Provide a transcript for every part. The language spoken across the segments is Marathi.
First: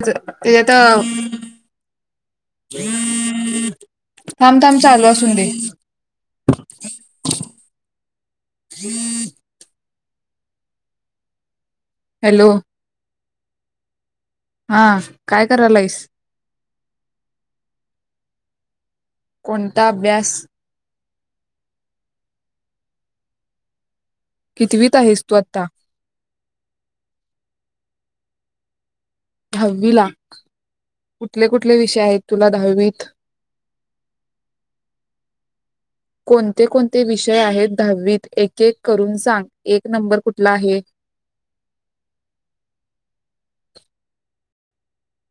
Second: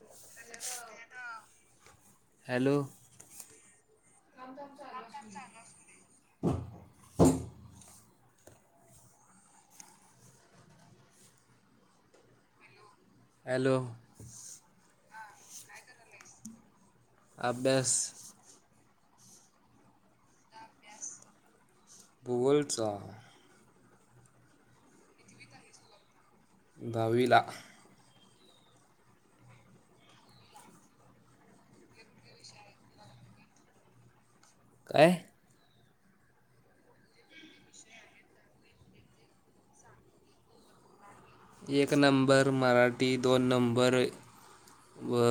अस तेआता हॅलो थाम थाम चालू असून दे. [inaudible] हॅलो. हॅलो. हा काय करायलाईस? अभ्यास. कोणता अभ्यास? भूगोलचा कितवीत आहेस तू आता? दहावीला. दहावी ला कुठले कुठले विषय आहेत तुला दहावीत. काय? कोणते कोणते विषय आहेत दहावीत? एक एक करून सांग एक नंबर कुठला आहे? एक नंबर मराठी दोन नंबर व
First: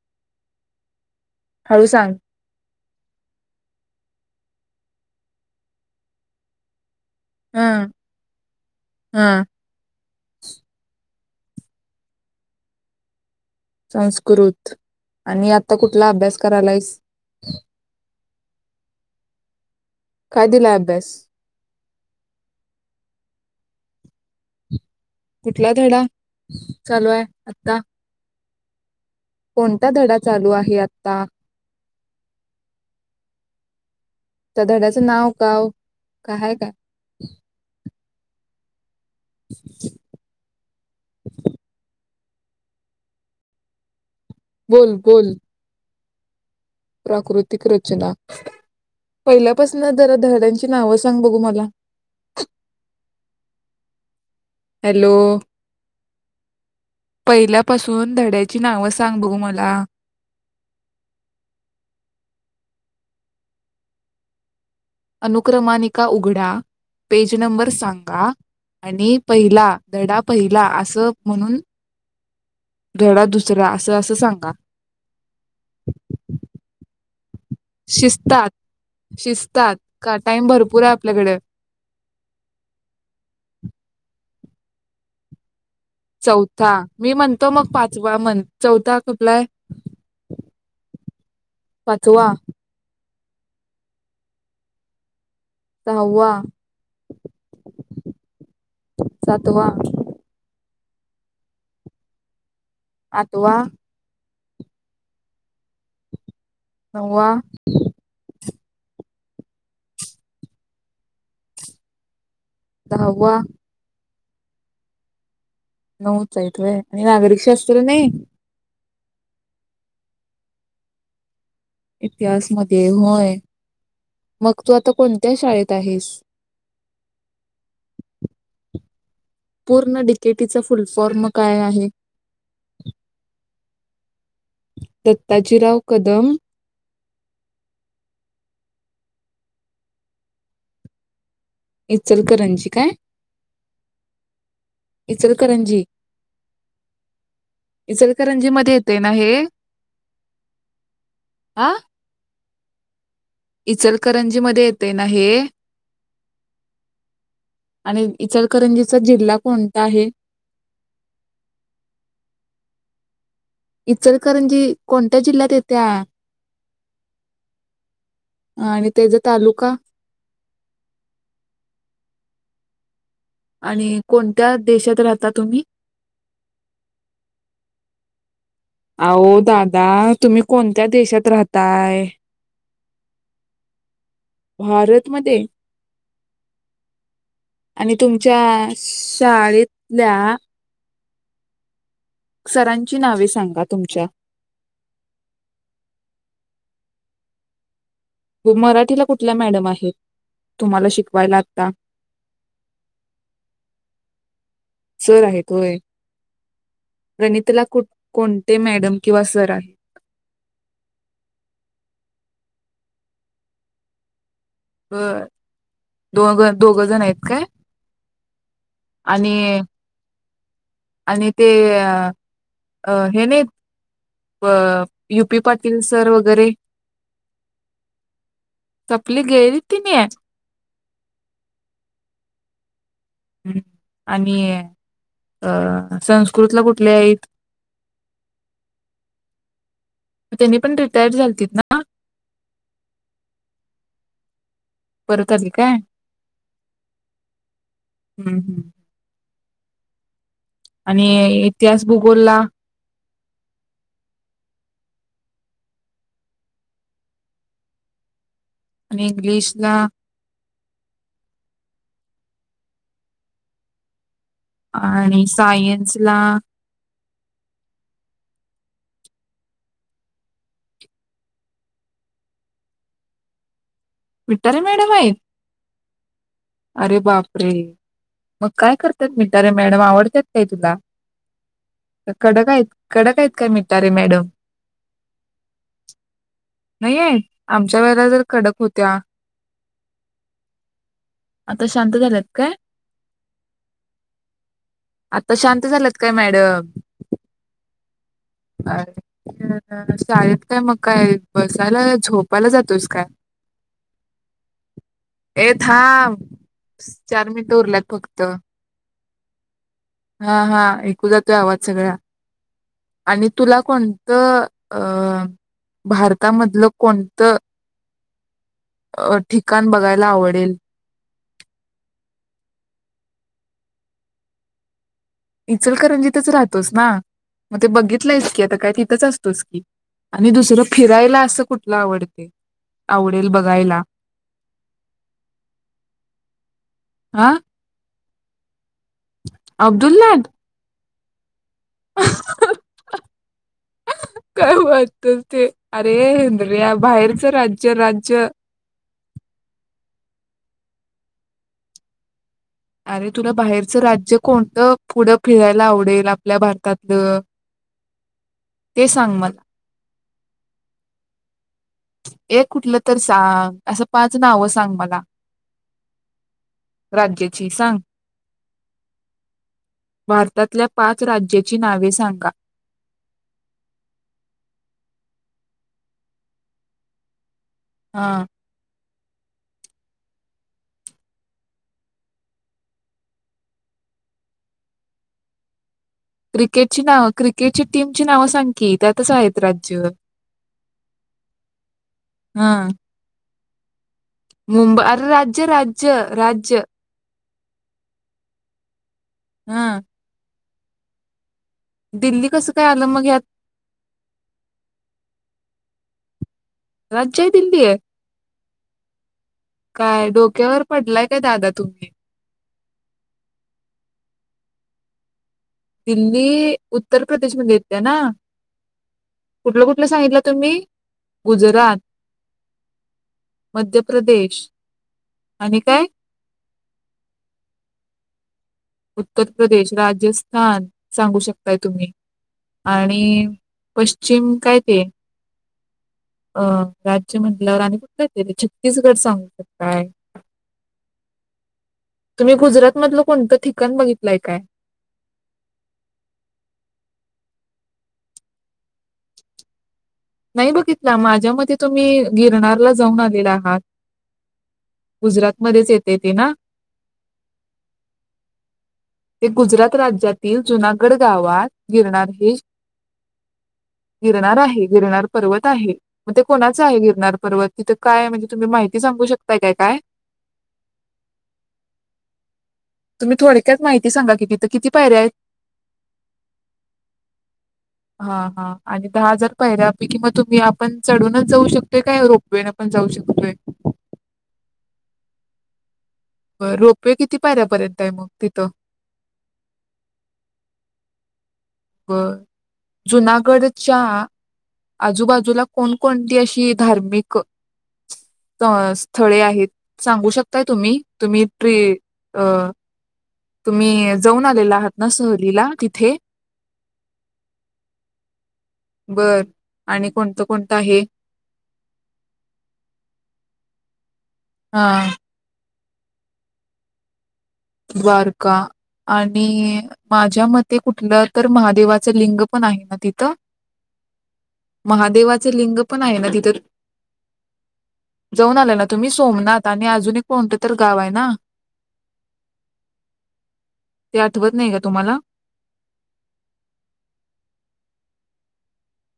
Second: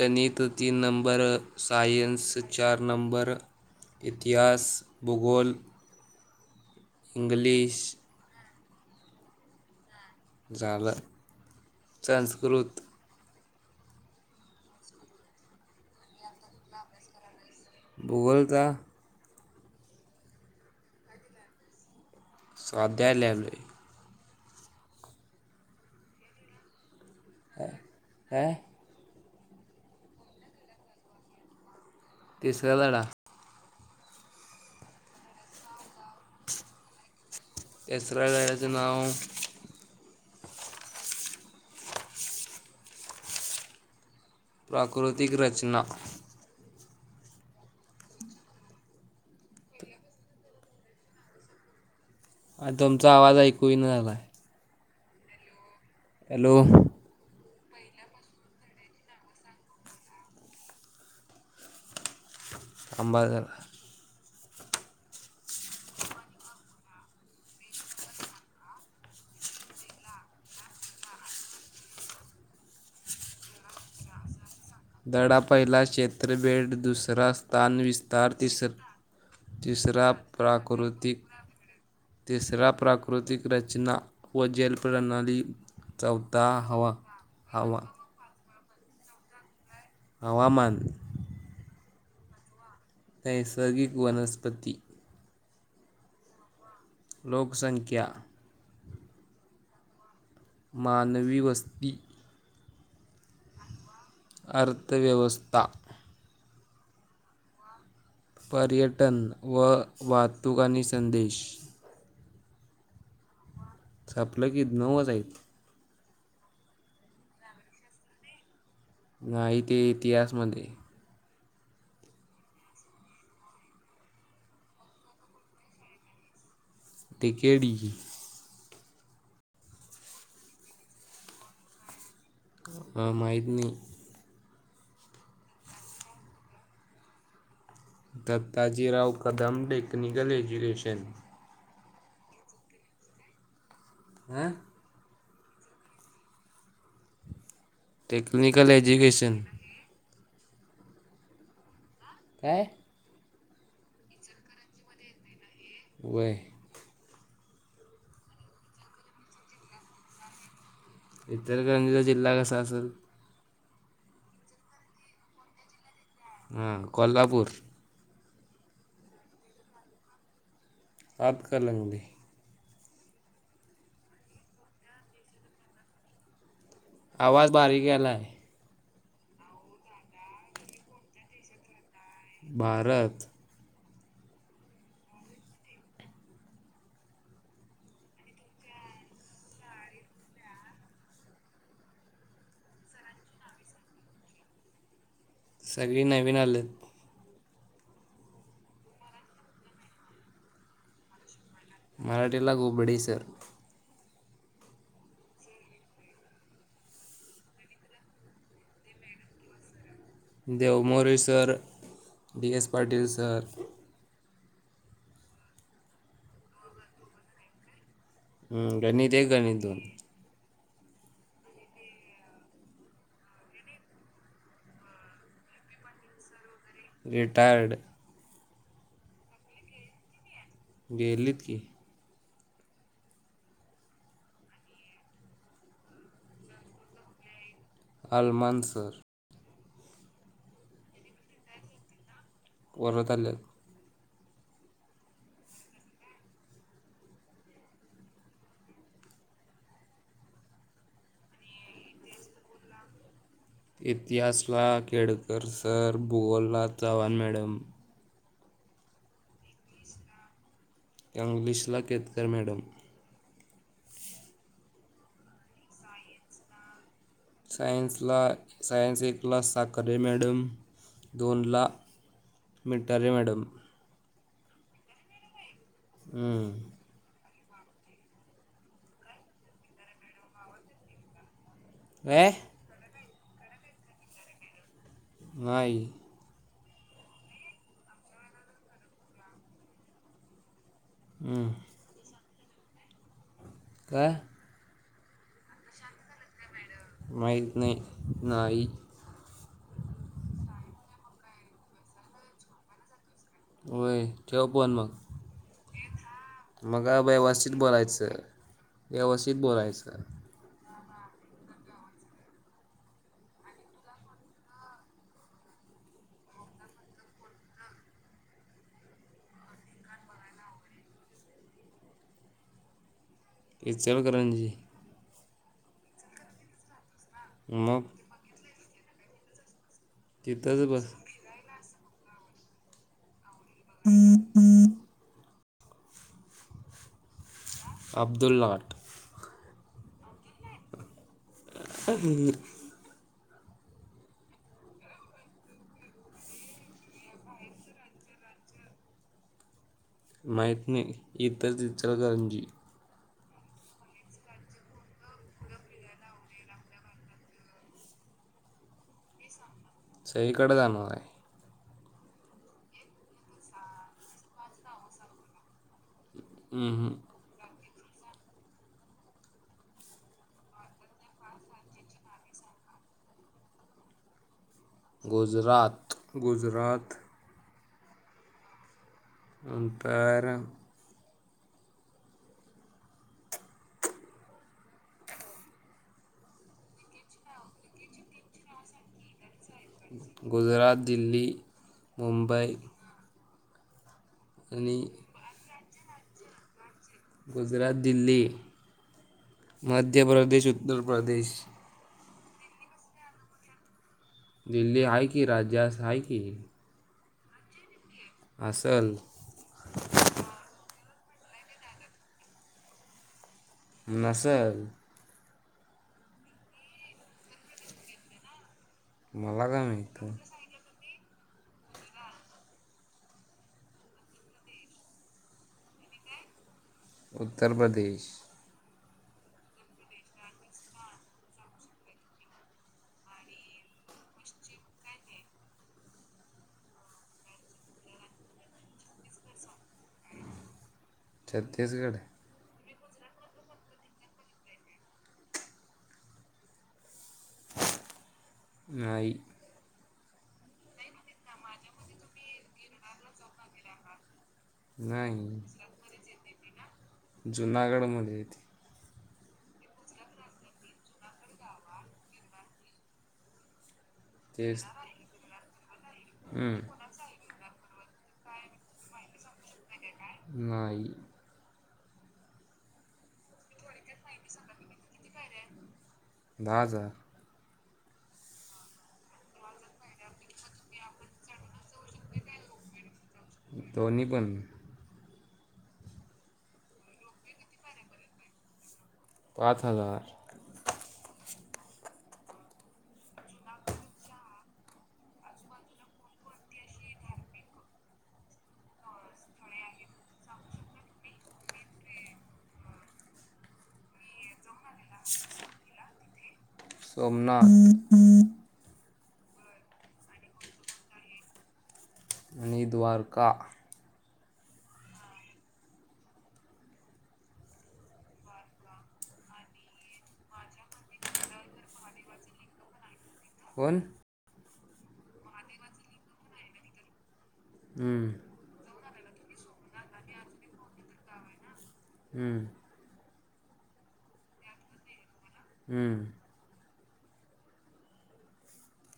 गणित तीन नंबर हळू सांग सायन्स चार नंबर इतिहास, भूगोल इंग्लिश. हा. झालं संस्कृत संस्कृत आणि आता कुठला अभ्यास करायलायस? भूगोलाचा काय दिलाय अभ्यास? साध्याय ल्यालोय. कुठला धडा चालू आहे आता? काय कोणता धडा चालू आहे आता? तिसरा धडा. त्या धड्याचं नाव गाव आहे काय? [unintelligible] नाव [inaudible] बोल बोल प्राकृतिक रचना. प्राकृतिक रचना पहिल्यापासून जरा धडयाची नावं सांग बघू मला आ तुमचा आवाज ऐकू ना झालाय हॅलो हॅलो पहिल्या पाासून धड्याची नावं सांग बघू मला थांब जरा अनुक्रमानिका उघडा पेज नंबर सांगा आणि पहिला धडा पहिला असं म्हणून धडा दुसरा असं असं सांगा डा पहिला चषेत्रबेट दुस रस् [unintelligible] स्थानविस्तार शिस्तात तिस शिस्तात तिसरा का टाइम भरपूर आहे प्राकृतिक आपल्याकडे तिसरा प्राकृतिक रचना व जेल प्रणाली चौथा मी म्हणतो मग पाचवा म्हण. चौथा कुठंलाय. हवामान. पाचवा. नैसर्गिक वनस्पती. सहावा. लोकसंख्या. सातवा. मानवी वस्ती. आठवा. अर्थव्यवस्था. नववा पर्यटन व वाहतूकनी संदेश दहावा. सपलं की नवूच हाईत. नऊच हाईत होय नागरिकशास्त्र नाही. नाही ते इतिहासमध्ये इतिहासमध्ये होय मग तू आता कोणत्या शाळेत आहेस? डीकेडी. पूर्ण डिकेटीचा फुलफॉर्म काय आहे. माहितनाही. दत्ताजीराव कदम- दत्ताजीराव कदम टेक्निकल एज्युकेशन इचलकरंजी काय हम इजतकरजी इचल का रणजी टेक्निकल मध्ये येते ना हे एज्युकेशन आा का इचलकरंजी मध्ये येते ना हे वे आणि इचलकरंजीचा जिल्हा कोणता आहे इतर ग्रांधीचा जिल्हा कसा असेल इचलकरंजी कोणत्या जिल्ह्यात येत्या ह कोल्हापूर आणि त्याचा तालुका आप कर लवगे आणि कोणत्या देशात राहता तुम्ही आवाज बारीक आलाय अह दादा तुम्ही कोणत्या देशात राहताय भारत भारतमध्ये आणि तुमच्या शाळेतल्या सरांची नावे सांगा तुमच्या सगळी नवीन आलेत मराठीला कुठल्या मॅडम आहेत तुम्हाला शिकवायला आता मराठीला गऊबडी सर सर आहेत होय रणताला कु कोणते मॅडम किंवा सर आहे Dev Maurya sir D S Patil sir ब दोन दोघ जण आहेत काय हम्म, गणित एक आणि गणित दोन. आणि ते अ.. अ.. हे नाहीत अ युपी पाटील सर वगैरे, रिटार्यड. चपली गेली की ती. गेलीत की, हम् आणि अ संस्कृतला कुठले आहेत. अलमानसर त्यांनी पण रिटायर झालतीत ना, [inaudible] परत आली का, हम् हम्.. आणि इतिहास भूगोलला. इतिहासला केळकर सर, भुगोलला चव्हाण मॅडम. आणि इंग्लिश ला, इंग्लिशला केतकर मॅडम. आणि सायन्स ला, सायन्सला सायन्स एकलासाखरे मॅडम, दोनला मिटारे मॅडम. विठारे मॅडम आहे. हम्म. अरे बाप! रे मग काय करतात. मिटारे मॅडम आवडतात काय तुला? ए कडक आहेत. कडक हायत काय मिटणार रे मॅडम. नाही. नाही आहेत आमच्या वेळेला जर कडक होत त्या. हम्म. आता शांत झालेत. काय... काय... आता शांत झालेत, काय मॅडम. माहीत नाही, नाही अ शळेत काय मग काय, बसायला झोपायला जातोस काय? होय ठेव फोन मग.. ए थांब.. मग काय चार मिनट व्यवस्थित उरलेत बोलायचं फक्त व्यवस्थित बोलायचं, हा हा ऐकू जातोय आवाज सगळ्या आणि तुला कोणतं अं भारतामधलं कोणतं, अ ठिकाण बघायला आवडेल. इचलकरंनजी इचलकरणंजितच राहतोस ना, मग ते बघितलंयच की आता काय तिथंच असतोस की, आणि दुसरं तिथंच बस फिरायला असं कुठ आवडते आवड बघायला आ अब्दुललाट अब्दुलला ह् काय वाटत ते अरे इंद्रिया बाहेरचं राज्य राज्य माहित नाही इथ इचलकनरंजी अरे तुला बाहेरचं राज्य कोणतं पुढं फिरायला आवडेल आपल्या भारतातलं ते सांग मला सगळीकडे जाणार आहे एक कुठलं तर सांग असं पाच नाव सांग मला हम्म. राज्याची सांग भारतातल्या पाच राज्याची नावे सांगा गुजरात गुजरात हा नंतर क्रिकेटची नाव क्रिकेटची टीमची नावं सांग की त्यातच आहेत राज्य गुजरात दिल्ली मुंबई मुंब आणि अर राज्य राज राज्य राज्य गुजरात दिल्ली हा मध्य प्रदेश उत्तर उत्तर प्रदेश दिल्ली कसं काय आलं मग यात दिल्ली आहे की राज्यास आहे की राज्य दिल्ली आहेे असल काय डोक्यावर पडलाय [inaudible] दादा तुम्ही. नसेल. दिल्ली उत्तर प्रदेशमध्ये येते ना? मला कुठलं काय कुठलं सांगितलं माहित तुम्ही? गुजरात, मध्य प्रदेश आणि काय? उत्तर प्रदेश. उत्तर प्रदेश, राजस्थान सांगू शकताय तुम्ही आणि पश्चिम काय ते अं राज्य म्हटल्यावर आणि कुठलं ते छत्तीसगड सांगू शकताय. छत् त्तीसगड मधलं कोणतं ठिकाण बघितलंय काय? नाही. नाही बघितलं माझ्या मते तुम्ही गिरनारला जाऊन आलेला आहात. नाही गुजरातमध्येच येतंय ते ना? जुनागड मध्येे. ते गुजरात राज्यातील जुनागड गावात गिरणार हे गिरणार तेच आहे. गिरनार पर्वत आहे मग ते हम्म. कोणाचं आहे गिरनार पर्वत? तिथं काय हाय म्हणजे तुम्ही माहिती सांगू शकताय काय काय? नाही. तुम्ही थोडक्यात माहित सांगा कि तिथं किती पायऱ्या आहेत? दहा हजार. हा हा आणि दहा हजार पायऱ्यापैकी मग तुम्ही आपण चढूनच जाऊ शक तोय काय रोपवेनं पण जाऊ शकतोय? दोन्ही पण रोपवे किती पायऱ्यापर्यंत आहे मग तिथं? पाच हजार. बर जुनागडच्या आजूबाजूला कोणकोणती अशी धार्मिक अ स्थळे आहेत सांगू शकताय तुम्ही? तुम्ही ट्री अ तुम्ही जाऊन आलेला आहात? न सहलीला तिथे. सोमनाथ. बरं आणि कोणतं कोणतं आहे? आणि द्वारका. हा. द्वारका आणि माझ्या मते कुठलं तर महादेवाचं लिंग पण आहे ना तिथं? कोण? महादेवाचे लिंग पण आहे ना तिथं? हम्म. जाऊन आला ना तुम्ही सोमनाथ आणि अजून एक कोणतं तर गाव आहे ना? हम्म. ते आठवत नाही का तुम्हाला? हम्म.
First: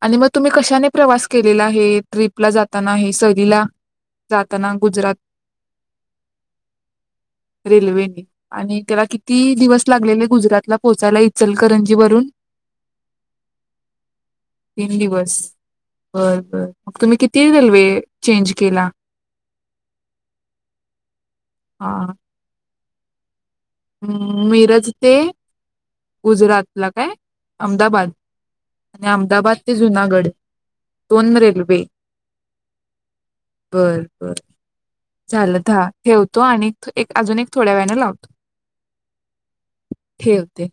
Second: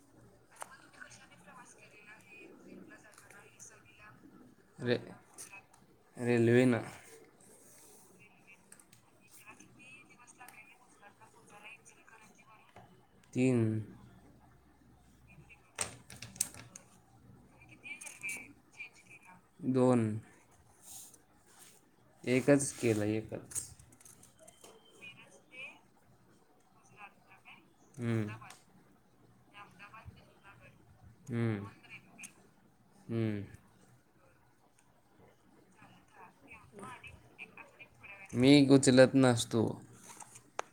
आणि मग तुम्ही कशाने प्रवास केलेला हे ट्रिपला जाताना हे सहलीला? जाताना रे गुजरात रेल्वेने रेल्वेने आणि त्याला किती दिवस लागलेले गुजरातला पोहोचायला इचलकरंजीवरून? तीन. तीन दिवस बरं बरं मग तुम्ही किती रल्वे चेंज केला? दोन. हा एकच केलं एकच मिरज ते गुजरातला काय? अहमदाबाद. हम्म, अहमदाबाद ते जुनागढ. दोन हम्म, रेल्वे हम्म. बरं. बर झालं दहा. ठेवतो आणि एक अजून एक थोड्या वेळाने लावतो. मी उचलत नसतो. ठेवते.